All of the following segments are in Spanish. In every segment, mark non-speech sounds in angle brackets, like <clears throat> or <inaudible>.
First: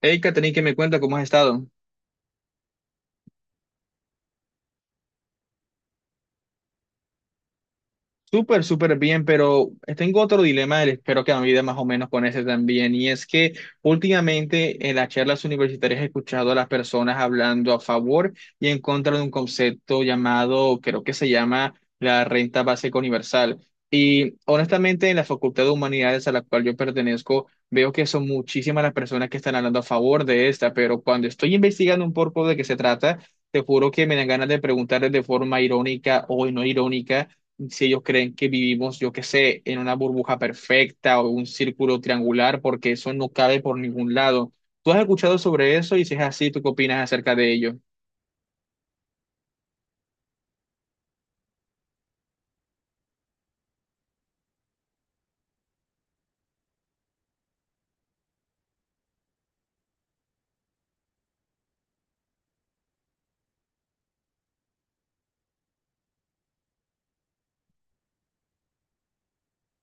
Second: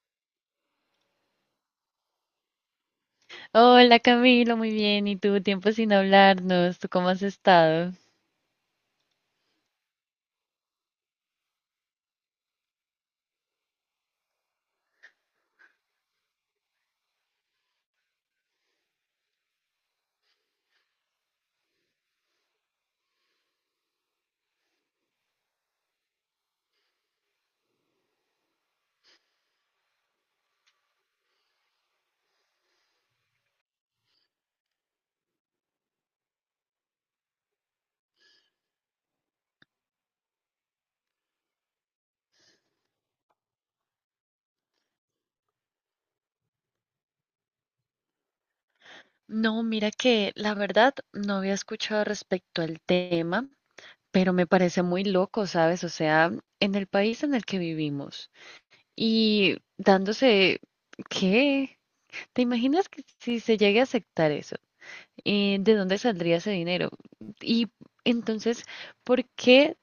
Hey, Katherine, ¿qué me cuenta? ¿Cómo has estado? Hola Camilo, muy bien. ¿Y tú? Tiempo sin hablarnos. ¿Tú cómo has estado? Súper, súper bien, pero tengo otro dilema, espero que me ayude más o menos con ese también, y es que últimamente en las charlas universitarias he escuchado a las personas hablando a favor y en contra de un concepto llamado, creo que se llama la renta básica universal. Y honestamente en la Facultad de Humanidades a la cual yo pertenezco, veo que son muchísimas las personas que están hablando a favor de esta, pero cuando estoy investigando un poco de qué se trata, te juro que me dan ganas de preguntarles de forma irónica o no irónica si ellos creen que vivimos, yo qué sé, en una burbuja perfecta o un círculo triangular, porque eso no cabe por ningún lado. ¿Tú has escuchado sobre eso? Y si es así, ¿tú qué opinas acerca de ello? No, mira que la verdad no había escuchado respecto al tema, pero me parece muy loco, ¿sabes? O sea, en el país en el que vivimos y dándose, ¿qué? ¿Te imaginas que si se llegue a aceptar eso? ¿De dónde saldría ese dinero? Y entonces, ¿por qué?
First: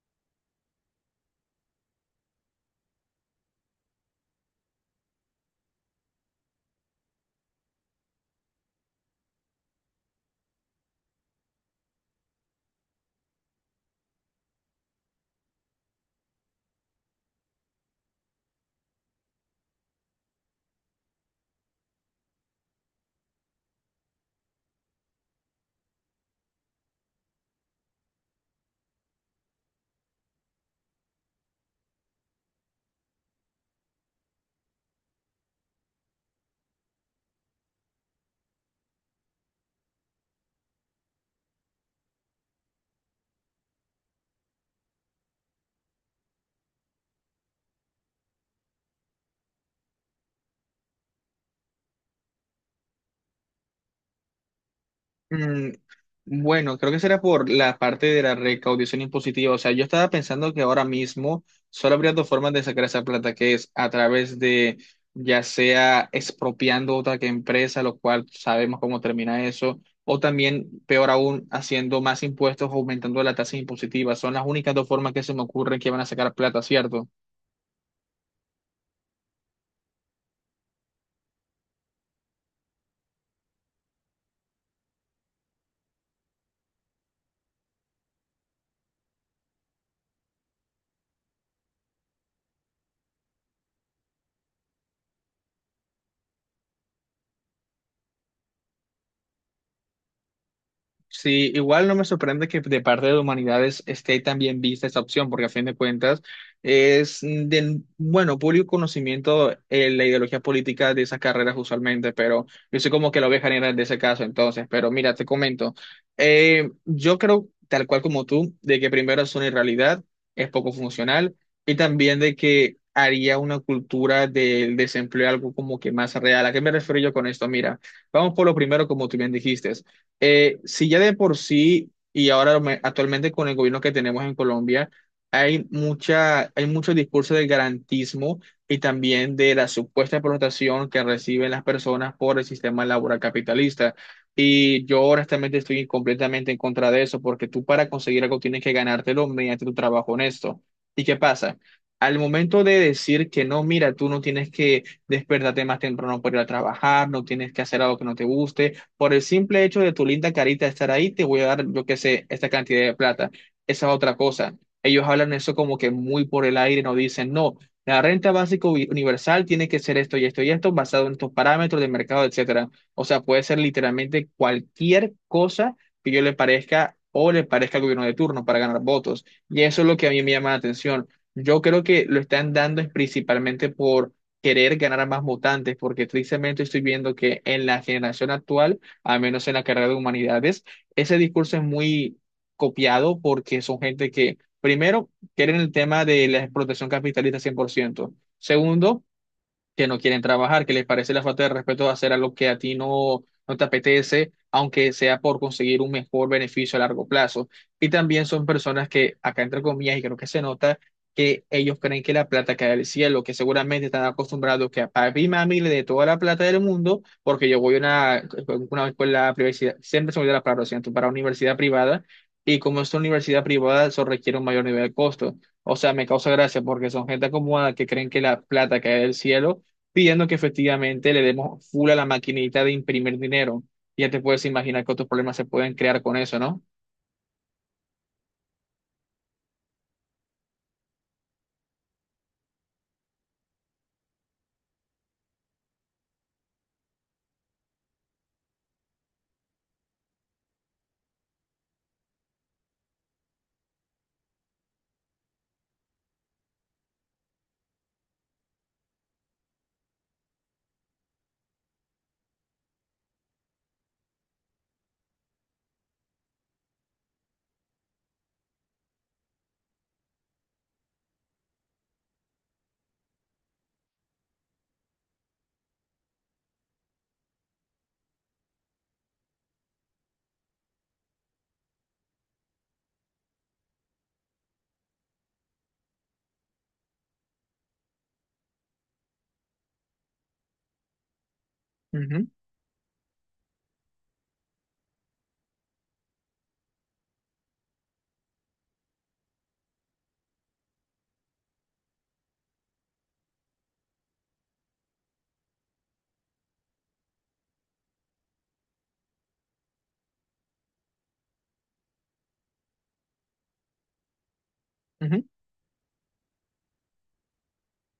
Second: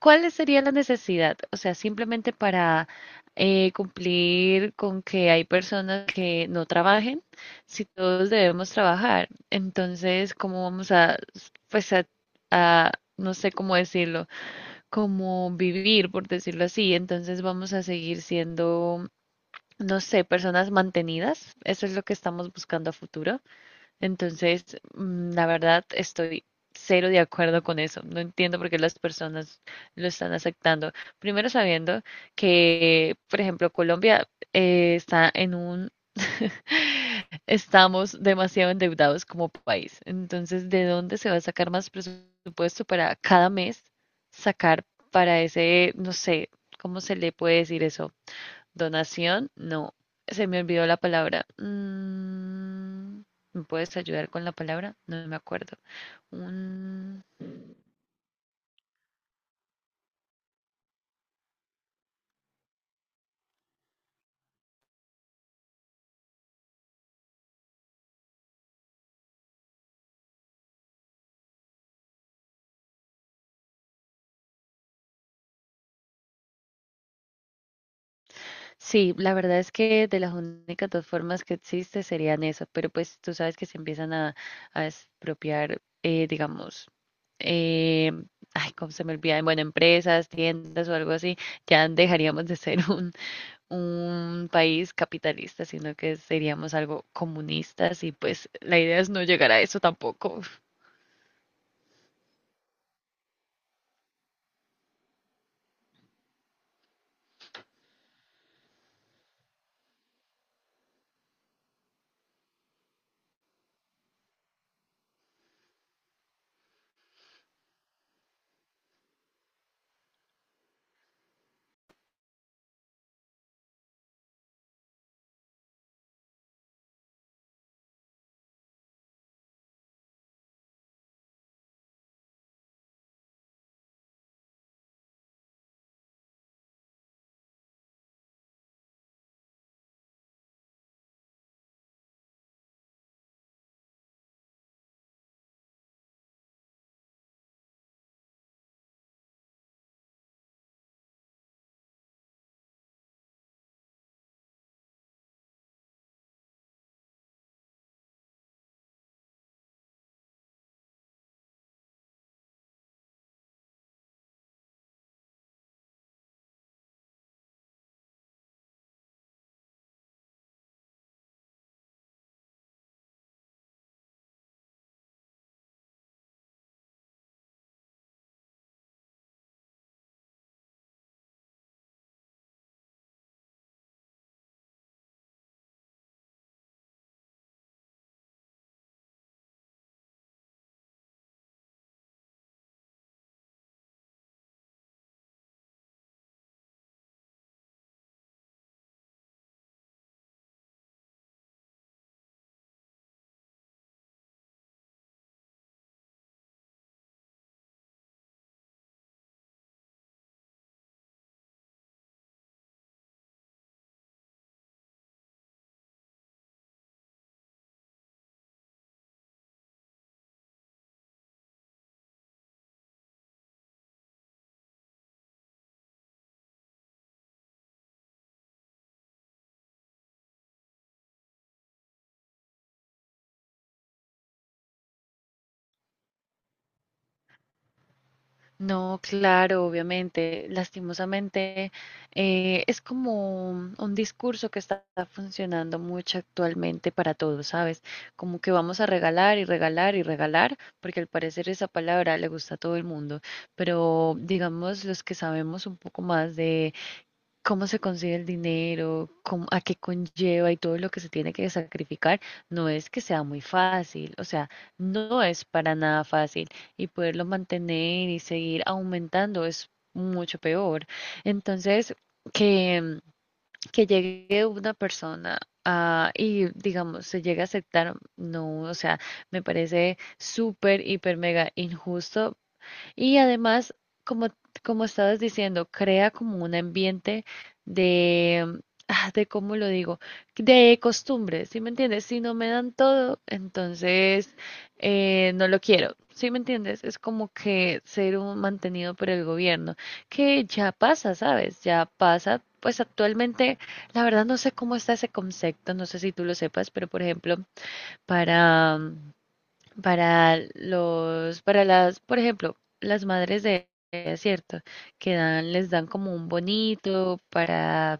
¿Cuál sería la necesidad? O sea, simplemente para cumplir con que hay personas que no trabajen, si todos debemos trabajar, entonces, ¿cómo vamos a, pues, a, no sé cómo decirlo, como vivir, por decirlo así? Entonces vamos a seguir siendo, no sé, personas mantenidas. Eso es lo que estamos buscando a futuro. Entonces, la verdad, estoy cero de acuerdo con eso. No entiendo por qué las personas lo están aceptando. Primero sabiendo que, por ejemplo, Colombia está en un... <laughs> Estamos demasiado endeudados como país. Entonces, ¿de dónde se va a sacar más presupuesto para cada mes sacar para ese, no sé, ¿cómo se le puede decir eso? Donación, no, se me olvidó la palabra. ¿Me puedes ayudar con la palabra? No me Mm, acuerdo. Bueno, creo que será Un- por la parte de la recaudación impositiva. O sea, yo estaba pensando que ahora mismo solo habría dos formas de sacar esa plata, que es a través de, ya sea expropiando otra que empresa, lo cual sabemos cómo termina eso, o también, peor aún, haciendo más impuestos, aumentando la tasa impositiva. Son las únicas dos formas que se me ocurren que van a sacar plata, ¿cierto? Sí, la verdad es que de las únicas dos formas que existe serían eso, pero pues tú sabes que se empiezan a expropiar, digamos, eh, ay, cómo se me olvida, bueno, empresas, tiendas o algo así, ya dejaríamos de ser un país capitalista, sino que seríamos algo comunistas y pues la idea es no llegar a eso tampoco. Sí, igual no me sorprende que de parte de humanidades esté también vista esta opción, porque a fin de cuentas es de, bueno, público conocimiento, la ideología política de esas carreras usualmente, pero yo soy como que la oveja negra de ese caso entonces, pero mira, te comento, yo creo, tal cual como tú, de que primero es una irrealidad, es poco funcional, y también de que haría una cultura del desempleo algo como que más real. ¿A qué me refiero yo con esto? Mira, vamos por lo primero, como tú bien dijiste. Si ya de por sí, y actualmente con el gobierno que tenemos en Colombia, hay mucho discurso del garantismo y también de la supuesta explotación que reciben las personas por el sistema laboral capitalista. Y yo honestamente estoy completamente en contra de eso, porque tú para conseguir algo tienes que ganártelo mediante tu trabajo honesto. ¿Y qué pasa? Al momento de decir que no, mira, tú no tienes que despertarte más temprano para ir a trabajar, no tienes que hacer algo que no te guste, por el simple hecho de tu linda carita estar ahí, te voy a dar, yo qué sé, esta cantidad de plata. Esa es otra cosa. Ellos hablan eso como que muy por el aire, no dicen, no, la renta básica universal tiene que ser esto y esto y esto, basado en estos parámetros de mercado, etcétera. O sea, puede ser literalmente cualquier cosa que yo le parezca o le parezca al gobierno de turno para ganar votos. Y eso es lo que a mí me llama la atención. Yo creo que lo están dando es principalmente por querer ganar a más votantes, porque tristemente estoy viendo que en la generación actual, al menos en la carrera de humanidades, ese discurso es muy copiado porque son gente que, primero, quieren el tema de la explotación capitalista 100%. Segundo, que no quieren trabajar, que les parece la falta de respeto de hacer algo que a ti no te apetece, aunque sea por conseguir un mejor beneficio a largo plazo. Y también son personas que, acá entre comillas, y creo que se nota, que ellos creen que la plata cae del cielo, que seguramente están acostumbrados que a papi y mami le dé toda la plata del mundo, porque yo voy a una escuela privada, siempre se me olvida la palabra, lo siento, para una universidad privada, y como es una universidad privada, eso requiere un mayor nivel de costo. O sea, me causa gracia porque son gente acomodada que creen que la plata cae del cielo pidiendo que efectivamente le demos full a la maquinita de imprimir dinero. Ya te puedes imaginar cuántos problemas se pueden crear con eso, ¿no? No, claro, obviamente, lastimosamente, es como un discurso que está funcionando mucho actualmente para todos, ¿sabes? Como que vamos a regalar y regalar y regalar, porque al parecer esa palabra le gusta a todo el mundo, pero digamos los que sabemos un poco más de cómo se consigue el dinero, a qué conlleva y todo lo que se tiene que sacrificar, no es que sea muy fácil, o sea, no es para nada fácil y poderlo mantener y seguir aumentando es mucho peor. Entonces, que, que llegue una persona a, y digamos, se llegue a aceptar, no, o sea, me parece súper, hiper, mega injusto y además, como, como estabas diciendo, crea como un ambiente de, ah, de, ¿cómo lo digo? De costumbres, ¿sí me entiendes? Si Ujú, no me dan todo, entonces no lo quiero, ¿sí me entiendes? Es como que ser un mantenido por el gobierno, que ya pasa, ¿sabes? Ya pasa. Pues actualmente, la verdad no sé cómo está ese concepto, no sé si tú lo sepas, pero por ejemplo, para para los, para las, por ejemplo, las madres de, es cierto, que ujú, dan, les dan como un bonito para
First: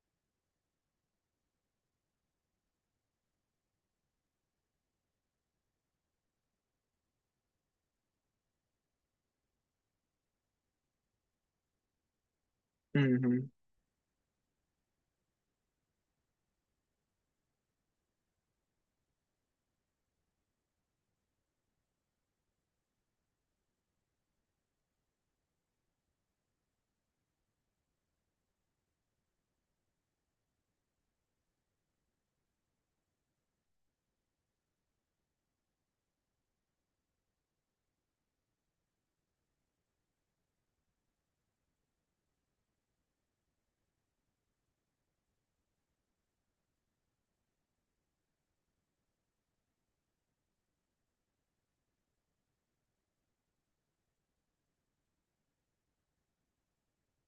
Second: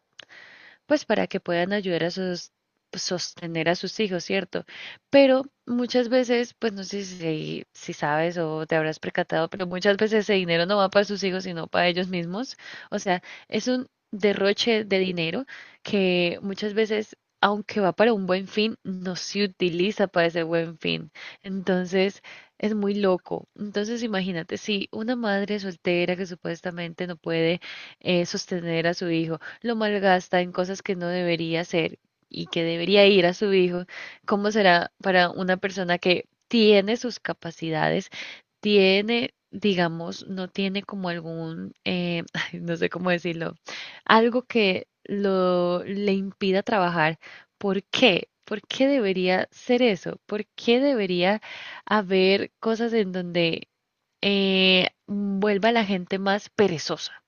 pues para que puedan ayudar a sus pues, sostener a sus hijos, ¿cierto? Pero muchas veces, pues no sé si, si sabes o te habrás percatado, pero muchas veces ese dinero no va para sus hijos, sino para ellos mismos. O sea, ujú. es un derroche de dinero que muchas veces, aunque va para un buen fin, no se utiliza para ese buen fin. Entonces, es muy loco. Entonces, imagínate, si una madre soltera que supuestamente no puede sostener a su hijo, lo malgasta en cosas que no debería hacer y que debería ir a su hijo, ¿cómo será para una persona que tiene sus capacidades, tiene, digamos, no tiene como algún, <laughs> ay, no sé cómo decirlo, algo que lo le impida trabajar? ¿Por qué? ¿Por qué debería ser eso? ¿Por qué debería haber cosas en donde vuelva la gente más perezosa,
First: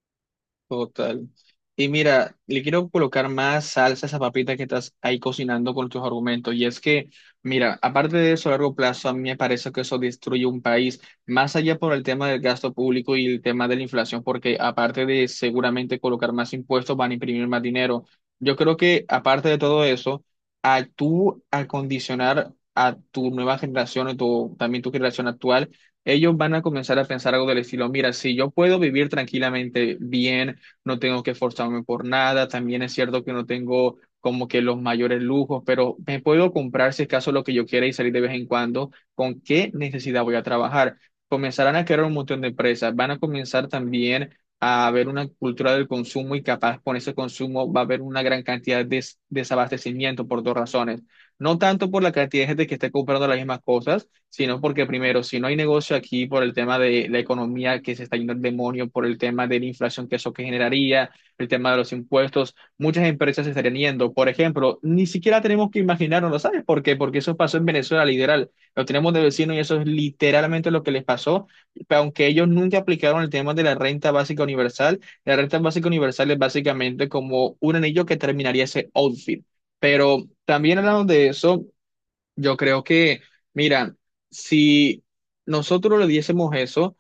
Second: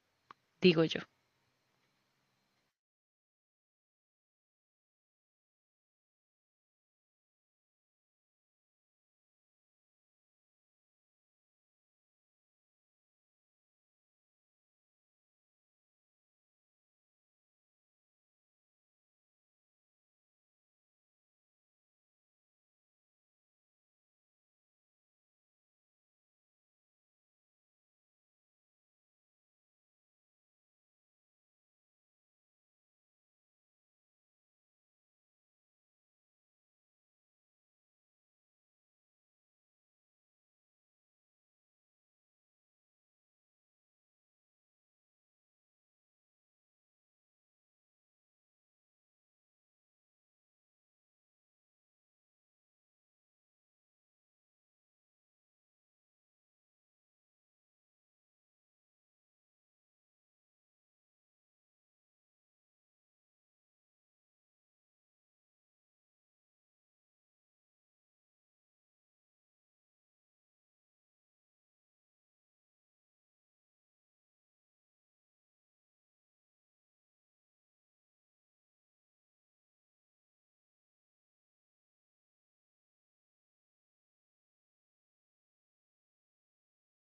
digo yo? Total. Y mira, le quiero colocar más salsa a esa papita que estás ahí cocinando con tus argumentos. Y es que, mira, aparte de eso a largo plazo, a mí me parece que eso destruye un país, más allá por el tema del gasto público y el tema de la inflación, porque aparte de seguramente colocar más impuestos, van a imprimir más dinero. Yo creo que, aparte de todo eso, a tú acondicionar a tu nueva generación, también tu generación actual, ellos van a comenzar a pensar algo del estilo, mira, si yo puedo vivir tranquilamente bien, no tengo que esforzarme por nada, también es cierto que no tengo como que los mayores lujos, pero me puedo comprar si es caso lo que yo quiera y salir de vez en cuando, ¿con qué necesidad voy a trabajar? Comenzarán a crear un montón de empresas, van a comenzar también a haber una cultura del consumo y capaz con ese consumo va a haber una gran cantidad de desabastecimiento por dos razones. No tanto por la cantidad de gente que esté comprando las mismas cosas, sino porque primero, si no hay negocio aquí por el tema de la economía que se está yendo al demonio, por el tema de la inflación que eso que generaría, el tema de los impuestos, muchas empresas se estarían yendo. Por ejemplo, ni siquiera tenemos que imaginarnos, ¿lo ¿sabes por qué? Porque eso pasó en Venezuela, literal. Lo tenemos de vecino y eso es literalmente lo que les pasó. Aunque ellos nunca aplicaron el tema de la renta básica universal, la renta básica universal es básicamente como un anillo que terminaría ese outfit. Pero también hablando de eso, yo creo que, mira, si nosotros le diésemos eso,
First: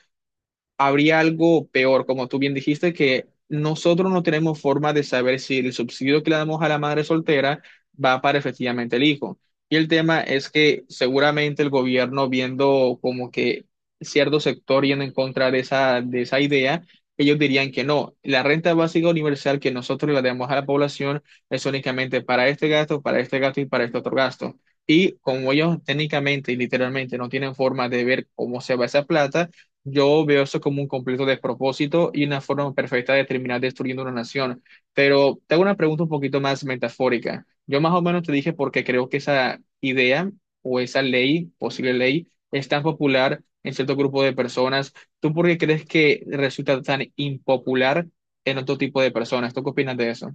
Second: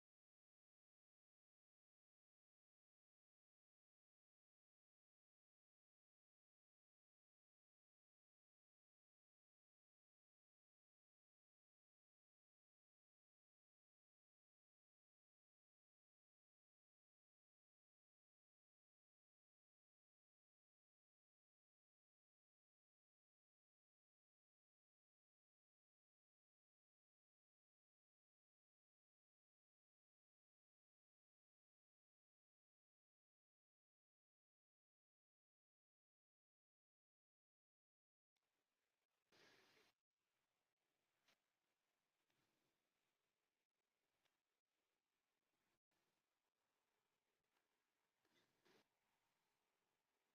habría algo peor, como tú bien dijiste, que nosotros no tenemos forma de saber si el subsidio que le damos a la madre soltera va para efectivamente el hijo. Y el tema es que seguramente el gobierno, viendo como que cierto sector yendo en contra de de esa idea, ellos dirían que no, la renta básica universal que nosotros le damos a la población es únicamente para este gasto y para este otro gasto. Y como ellos técnicamente y literalmente no tienen forma de ver cómo se va esa plata, yo veo eso como un completo despropósito y una forma perfecta de terminar destruyendo una nación. Pero te hago una pregunta un poquito más metafórica. Yo más o menos te dije porque creo que esa idea o esa ley, posible ley, es tan popular en cierto grupo de personas. ¿Tú por qué crees que resulta tan impopular en otro tipo de personas? ¿Tú qué opinas de eso?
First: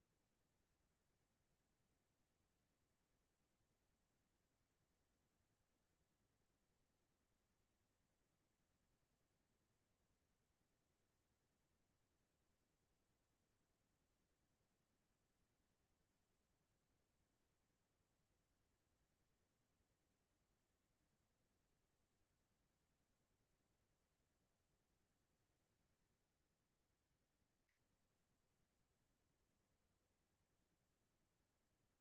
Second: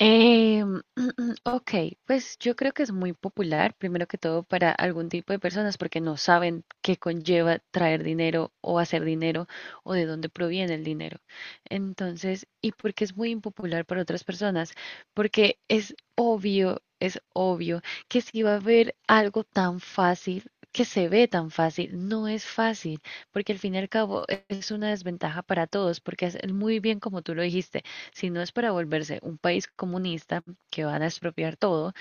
Eh, <clears throat> ok, pues yo creo que es muy popular, primero que todo, para algún tipo de personas porque no saben qué conlleva traer dinero o hacer dinero o de dónde proviene el dinero. Entonces, ¿y por qué es muy impopular para otras personas? Porque es obvio que si va a haber algo tan fácil, que se ve tan fácil, no es fácil, porque al fin y al cabo es una desventaja para todos, porque es muy bien como tú lo dijiste si no es para volverse un país comunista que van a expropiar todo,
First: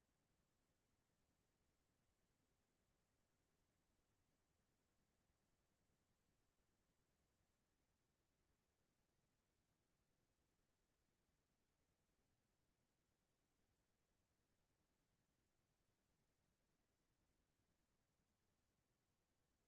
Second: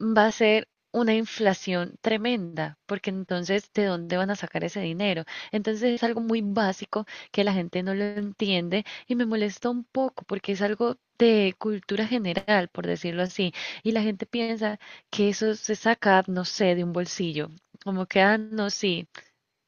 va a ser una inflación tremenda, porque entonces, ¿de dónde van a sacar ese dinero? Entonces es algo muy básico que la gente no lo entiende y me molesta un poco porque es algo de cultura general, por decirlo así, y la gente piensa que eso se saca, no sé, de un bolsillo, como que, ah, no, sí,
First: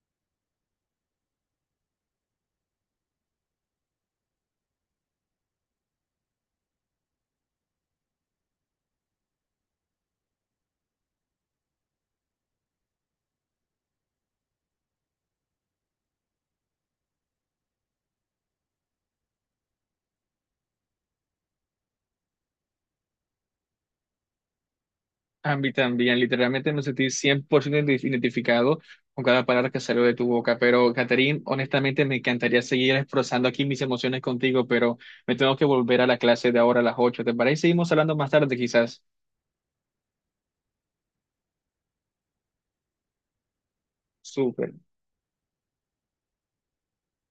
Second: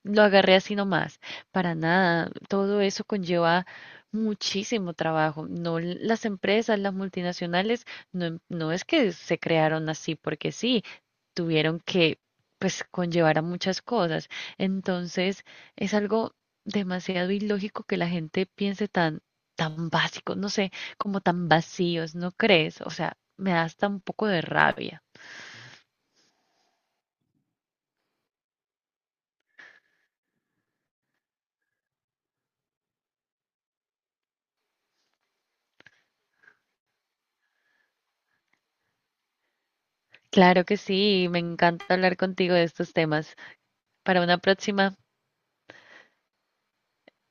lo agarré así nomás, para nada. Todo eso conlleva muchísimo trabajo. No, las empresas, las multinacionales, no, no es que se crearon así porque sí, tuvieron que, pues, conllevar a muchas cosas. Entonces, es algo demasiado ilógico que la gente piense tan, tan básico, no sé, como tan vacíos, ¿no crees? O sea, me da hasta un poco de rabia. A mí también, literalmente me sentí 100% identificado con cada palabra que salió de tu boca, pero Catherine, honestamente me encantaría seguir expresando aquí mis emociones contigo, pero me tengo que volver a la clase de ahora a las 8, ¿te parece? Seguimos hablando más tarde quizás. Claro que sí, me encanta hablar contigo de estos temas. Para una Súper. próxima.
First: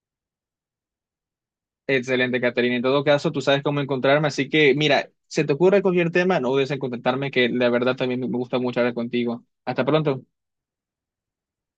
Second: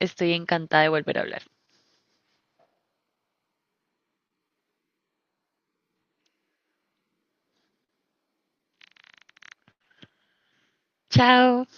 Estoy encantada de volver a hablar. Excelente, Catherine. En todo caso, tú sabes cómo encontrarme, así que mira, se te ocurre cualquier tema, no dudes en contactarme, que la verdad también me gusta mucho hablar contigo. Hasta pronto. Chao.